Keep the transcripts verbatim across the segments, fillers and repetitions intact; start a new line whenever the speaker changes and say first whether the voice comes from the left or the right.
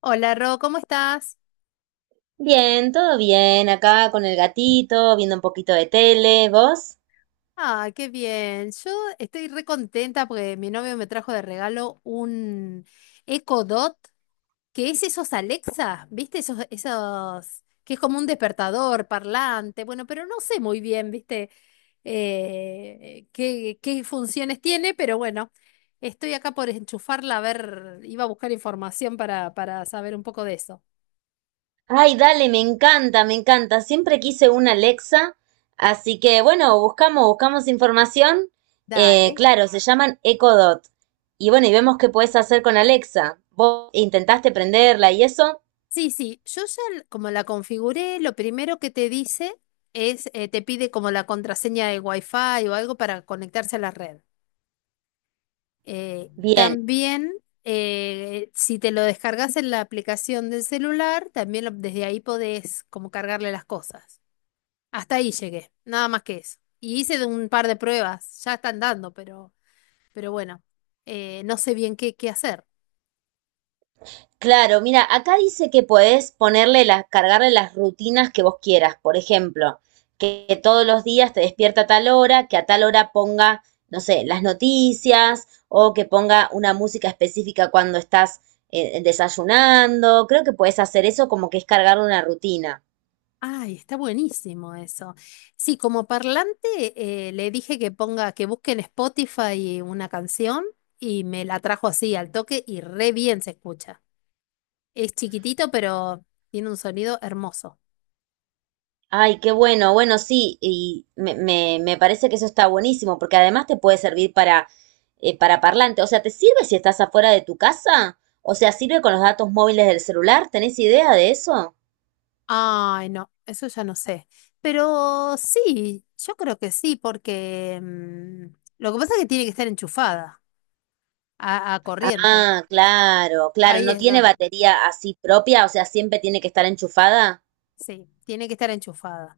left: Hola Ro, ¿cómo estás?
right: Bien, todo bien, acá con el gatito, viendo un poquito de tele, ¿vos?
left: Ah, qué bien. Yo estoy re contenta porque mi novio me trajo de regalo un Echo Dot, que es esos Alexa, ¿viste? Esos, esos, que es como un despertador parlante. Bueno, pero no sé muy bien, ¿viste? Eh, qué, qué funciones tiene, pero bueno, estoy acá por enchufarla a ver, iba a buscar información para, para saber un poco de eso.
right: Ay, dale, me encanta, me encanta. Siempre quise una Alexa, así que bueno, buscamos, buscamos información. Eh,
left: Dale.
right: claro, se llaman Echo Dot. Y bueno, y vemos qué puedes hacer con Alexa. ¿Vos intentaste prenderla y eso?
left: Sí, sí, yo ya l- como la configuré, lo primero que te dice es, eh, te pide como la contraseña de Wi-Fi o algo para conectarse a la red. Eh,
right: Bien.
left: también, eh, si te lo descargas en la aplicación del celular, también lo- desde ahí podés como cargarle las cosas. Hasta ahí llegué, nada más que eso. Y hice de un par de pruebas, ya están dando, pero, pero, bueno, eh, no sé bien qué, qué hacer.
right: Claro, mira, acá dice que podés ponerle las, cargarle las rutinas que vos quieras. Por ejemplo, que, que todos los días te despierta a tal hora, que a tal hora ponga, no sé, las noticias o que ponga una música específica cuando estás eh, desayunando. Creo que podés hacer eso como que es cargar una rutina.
left: Ay, está buenísimo eso. Sí, como parlante eh, le dije que ponga, que busque en Spotify una canción y me la trajo así al toque y re bien se escucha. Es chiquitito, pero tiene un sonido hermoso.
right: Ay, qué bueno, bueno, sí, y me, me- me parece que eso está buenísimo, porque además te puede servir para, eh, para parlante. O sea, ¿te sirve si estás afuera de tu casa? O sea, ¿sirve con los datos móviles del celular? ¿Tenés idea de eso?
left: Ay, no, eso ya no sé. Pero sí, yo creo que sí, porque mm, lo que pasa es que tiene que estar enchufada a, a corriente.
right: Ah, claro, claro,
left: Ahí
right: no
left: es
right: tiene
left: donde,
right: batería así propia, o sea, siempre tiene que estar enchufada.
left: sí, tiene que estar enchufada.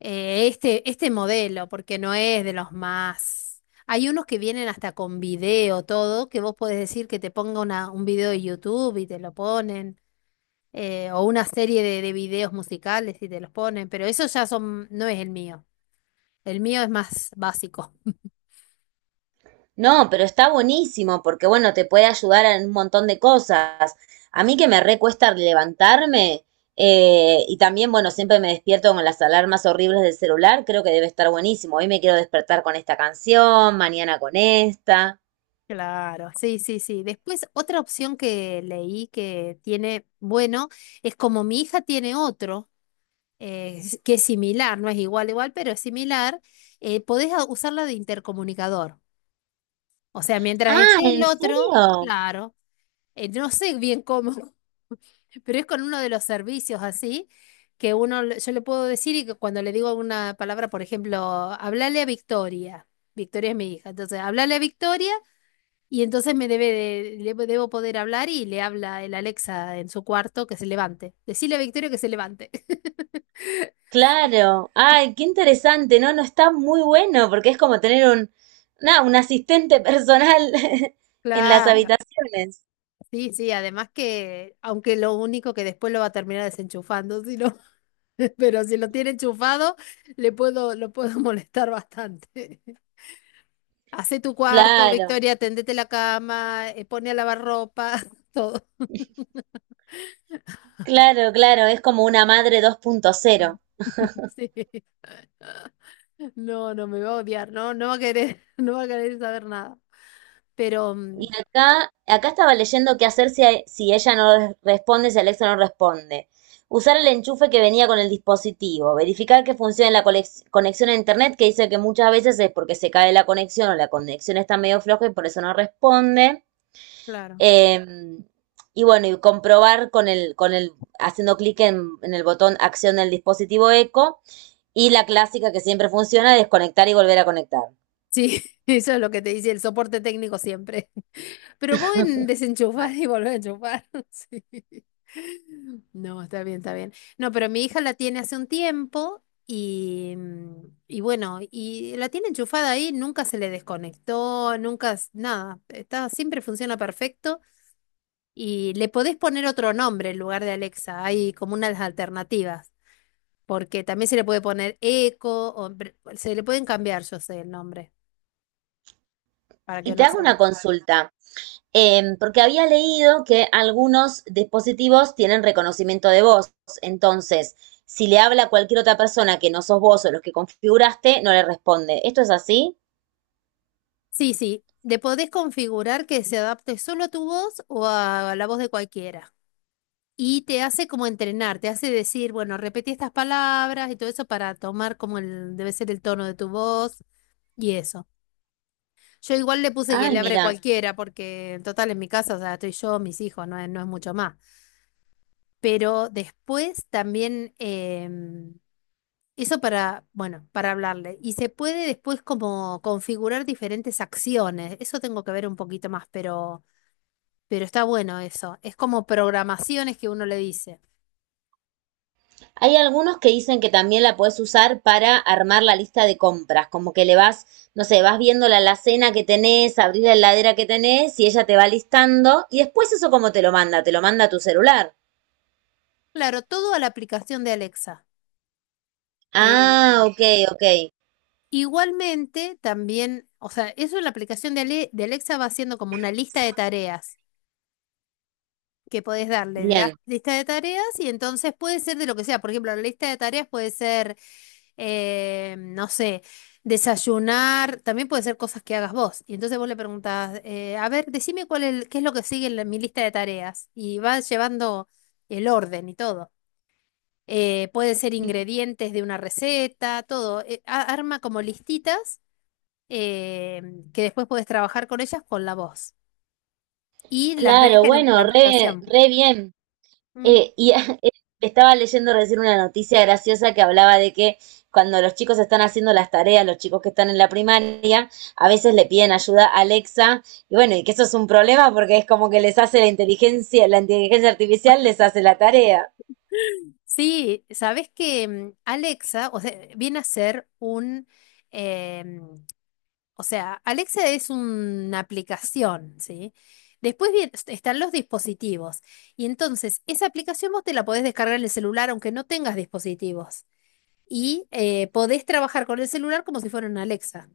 left: eh, este, este modelo, porque no es de los más. Hay unos que vienen hasta con video, todo, que vos podés decir que te ponga una- un video de YouTube y te lo ponen, eh, o una serie de, de videos musicales y te los ponen, pero eso ya son, no es el mío. El mío es más básico.
right: No, pero está buenísimo porque, bueno, te puede ayudar en un montón de cosas. A mí que me recuesta levantarme eh, y también, bueno, siempre me despierto con las alarmas horribles del celular, creo que debe estar buenísimo. Hoy me quiero despertar con esta canción, mañana con esta.
left: Claro, sí, sí, sí. Después, otra opción que leí que tiene, bueno, es como mi hija tiene otro. Eh, s- que es similar, no es igual, igual, pero es similar, eh, podés a- usarla de intercomunicador. O sea, mientras
right: Ah,
left: esté el
right: ¿en
left: otro,
right: serio?
left: claro, eh, no sé bien cómo, pero es con uno de los servicios así, que uno, le- yo le puedo decir y que cuando le digo una palabra, por ejemplo, hablale a Victoria. Victoria es mi hija, entonces hablale a Victoria y entonces me debe de- le- debo poder hablar y le habla el Alexa en su cuarto que se levante. Decile a Victoria que se levante.
right: Claro. Ay, qué interesante. No, no está muy bueno porque es como tener un, nada, un asistente personal en las
left: Claro.
right: habitaciones.
left: Sí, sí, además que, aunque lo único que después lo va a terminar desenchufando, si no- pero si lo tiene enchufado, le puedo, lo puedo molestar bastante. Hace tu cuarto,
right: Claro.
left: Victoria, tendete la cama, eh, pone a lavar ropa, todo.
right: Claro, claro, es como una madre dos punto cero.
left: Sí. No, no me va a odiar, no, no va a querer, no va a querer saber nada. Pero, mm,
right: Y acá, acá estaba leyendo qué hacer si, si ella no res- responde, si Alexa no responde. Usar el enchufe que venía con el dispositivo. Verificar que funcione la colex- conexión a internet, que dice que muchas veces es porque se cae la conexión o la conexión está medio floja y por eso no responde.
left: claro,
right: Em, y bueno, y comprobar con el, con el, haciendo clic en, en el botón acción del dispositivo Echo. Y la clásica que siempre funciona, desconectar y volver a conectar.
left: sí, eso es lo que te dice el soporte técnico siempre. Pero vos en desenchufar y volver a enchufar. Sí. No, está bien, está bien. No, pero mi hija la tiene hace un tiempo y, mm, y bueno, y la tiene enchufada ahí, nunca se le desconectó, nunca, s- nada, está, siempre funciona perfecto y le podés poner otro nombre en lugar de Alexa, hay como unas alternativas, porque también se le puede poner Echo, o, br- se le pueden cambiar, yo sé, el nombre, para
right: Y
left: que
right: te
left: no
right: hago
left: sea.
right: una consulta, eh, porque había leído que algunos dispositivos tienen reconocimiento de voz. Entonces, si le habla a cualquier otra persona que no sos vos o los que configuraste, no le responde. ¿Esto es así?
left: Sí, sí. De podés configurar que se adapte solo a tu voz o a la voz de cualquiera. Y te hace como entrenar, te hace decir, bueno, repetí estas palabras y todo eso para tomar como el, debe ser el tono de tu voz y eso. Yo igual le puse que
right: Ay,
left: le abre
right: mira.
left: cualquiera porque en total en mi casa, o sea, estoy yo, mis hijos, no es, no es mucho más. Pero después también em, eso para, bueno, para hablarle. Y se puede después como configurar diferentes acciones. Eso tengo que ver un poquito más, pero. Pero está bueno eso. Es como programaciones que uno le dice.
right: Hay algunos que dicen que también la puedes usar para armar la lista de compras, como que le vas, no sé, vas viendo la alacena que tenés, abrir la heladera que tenés y ella te va listando y después eso cómo te lo manda, te lo manda a tu celular.
left: Claro, todo a la aplicación de Alexa.
right: Ah,
left: Eh,
right: ok, ok.
left: Igualmente, también, o sea, eso en la aplicación de, Ale- de Alexa va haciendo como una lista de tareas. Que podés darle, le das
right: Bien.
left: lista de tareas y entonces puede ser de lo que sea. Por ejemplo, la lista de tareas puede ser, eh, no sé, desayunar, también puede ser cosas que hagas vos. Y entonces vos le preguntás, eh, a ver, decime cuál es, el- qué es lo que sigue en la- mi lista de tareas. Y vas llevando el orden y todo. Eh, pueden ser ingredientes de una receta, todo. Eh, a- arma como listitas eh, que después puedes trabajar con ellas con la voz. Y las ves
right: Claro,
left: en la
right: bueno, re,
left: aplicación.
right: re bien.
left: Mm.
right: Eh, y eh, estaba leyendo recién una noticia graciosa que hablaba de que cuando los chicos están haciendo las tareas, los chicos que están en la primaria, a veces le piden ayuda a Alexa, y bueno, y que eso es un problema porque es como que les hace la inteligencia, la inteligencia artificial les hace la tarea.
left: Sí, sabes que mm, Alexa, o sea, viene a ser un, em, o sea, Alexa es una aplicación, ¿sí? Después bien están los dispositivos y entonces esa aplicación vos te la podés descargar en el celular aunque no tengas dispositivos y eh, podés trabajar con el celular como si fuera una Alexa.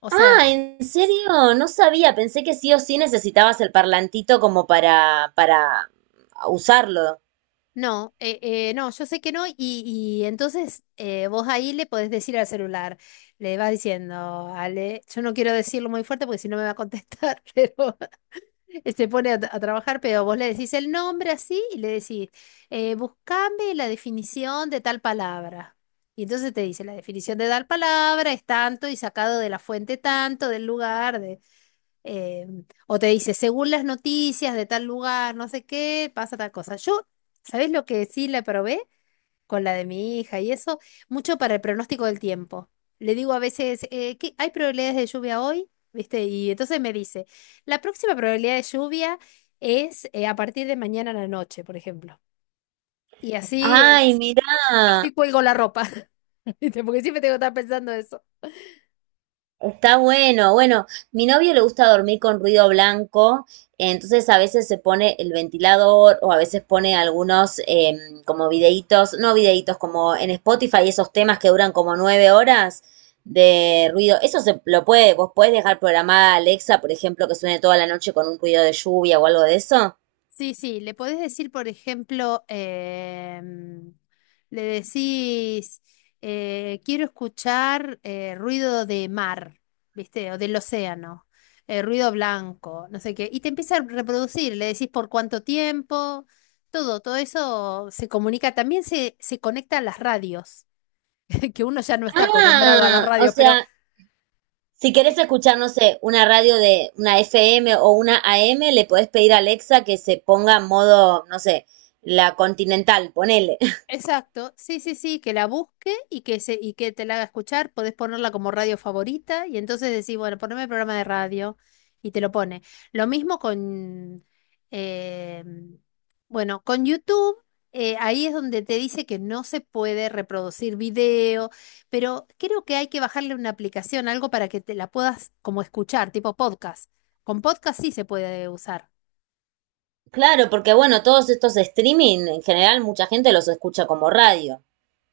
left: O sea,
right: Ah, ¿en serio? No sabía, pensé que sí o sí necesitabas el parlantito como para, para usarlo.
left: no, eh, eh, no, yo sé que no, y, y entonces eh, vos ahí le podés decir al celular, le vas diciendo, Ale, yo no quiero decirlo muy fuerte porque si no me va a contestar, pero él se pone a, a trabajar, pero vos le decís el nombre así y le decís, eh, buscame la definición de tal palabra. Y entonces te dice, la definición de tal palabra es tanto y sacado de la fuente tanto, del lugar, eh, o te dice, según las noticias de tal lugar, no sé qué, pasa tal cosa. Yo, ¿sabés lo que sí la probé? Con la de mi hija y eso, mucho para el pronóstico del tiempo. Le digo a veces, eh, ¿qué- ¿hay probabilidades de lluvia hoy? ¿Viste? Y entonces me dice, la próxima probabilidad de lluvia es eh, a partir de mañana a la noche, por ejemplo. Y así, eh,
right: Ay, mirá.
left: así cuelgo la ropa, ¿viste? Porque siempre tengo que estar pensando eso.
right: Está bueno, bueno, mi novio le gusta dormir con ruido blanco, entonces a veces se pone el ventilador o a veces pone algunos eh, como videitos, no videitos, como en Spotify esos temas que duran como nueve horas de ruido. Eso se lo puede, vos podés dejar programada Alexa, por ejemplo, que suene toda la noche con un ruido de lluvia o algo de eso.
left: Sí, sí, le podés decir, por ejemplo, em, le decís, eh, quiero escuchar eh, ruido de mar, ¿viste? O del océano, eh, ruido blanco, no sé qué. Y te empieza a reproducir, le decís por cuánto tiempo, todo, todo eso se comunica. También se, se conecta a las radios, que uno ya no está acostumbrado a las
right: Ah, o
left: radios, pero.
right: sea, si querés
left: Sí,
right: escuchar, no sé, una radio de una F M o una A M, le podés pedir a Alexa que se ponga en modo, no sé, la continental, ponele.
left: exacto, sí, sí, sí, que la busque y que, se, y que te la haga escuchar, podés ponerla como radio favorita y entonces decís, bueno, poneme el programa de radio y te lo pone. Lo mismo con, eh, bueno, con YouTube, eh, ahí es donde te dice que no se puede reproducir video, pero creo que hay que bajarle una aplicación, algo para que te la puedas como escuchar, tipo podcast. Con podcast sí se puede usar.
right: Claro, porque bueno, todos estos streaming, en general, mucha gente los escucha como radio,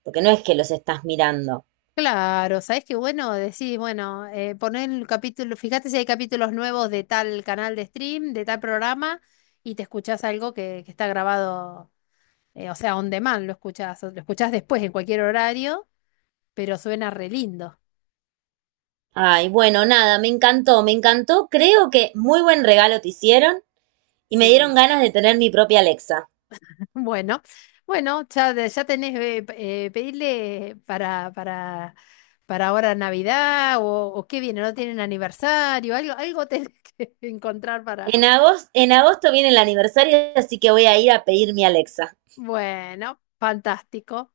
right: porque no es que los estás mirando.
left: Claro, sabes que bueno, decís, bueno, eh, poner el capítulo, fíjate si hay capítulos nuevos de tal canal de stream, de tal programa, y te escuchás algo que, que está grabado, eh, o sea, on demand lo escuchás, o lo escuchás después en cualquier horario, pero suena re lindo.
right: Ay, bueno, nada, me encantó, me encantó. Creo que muy buen regalo te hicieron y me dieron
left: Sí.
right: ganas de tener mi propia Alexa.
left: Bueno, bueno, ya, de- ya tenés, eh, p- eh, pedirle para, para, para, ahora Navidad, o, o qué viene, no tienen aniversario, algo, algo tenés que encontrar para.
right: En agosto, en agosto viene el aniversario, así que voy a ir a pedir mi Alexa.
left: Bueno, fantástico.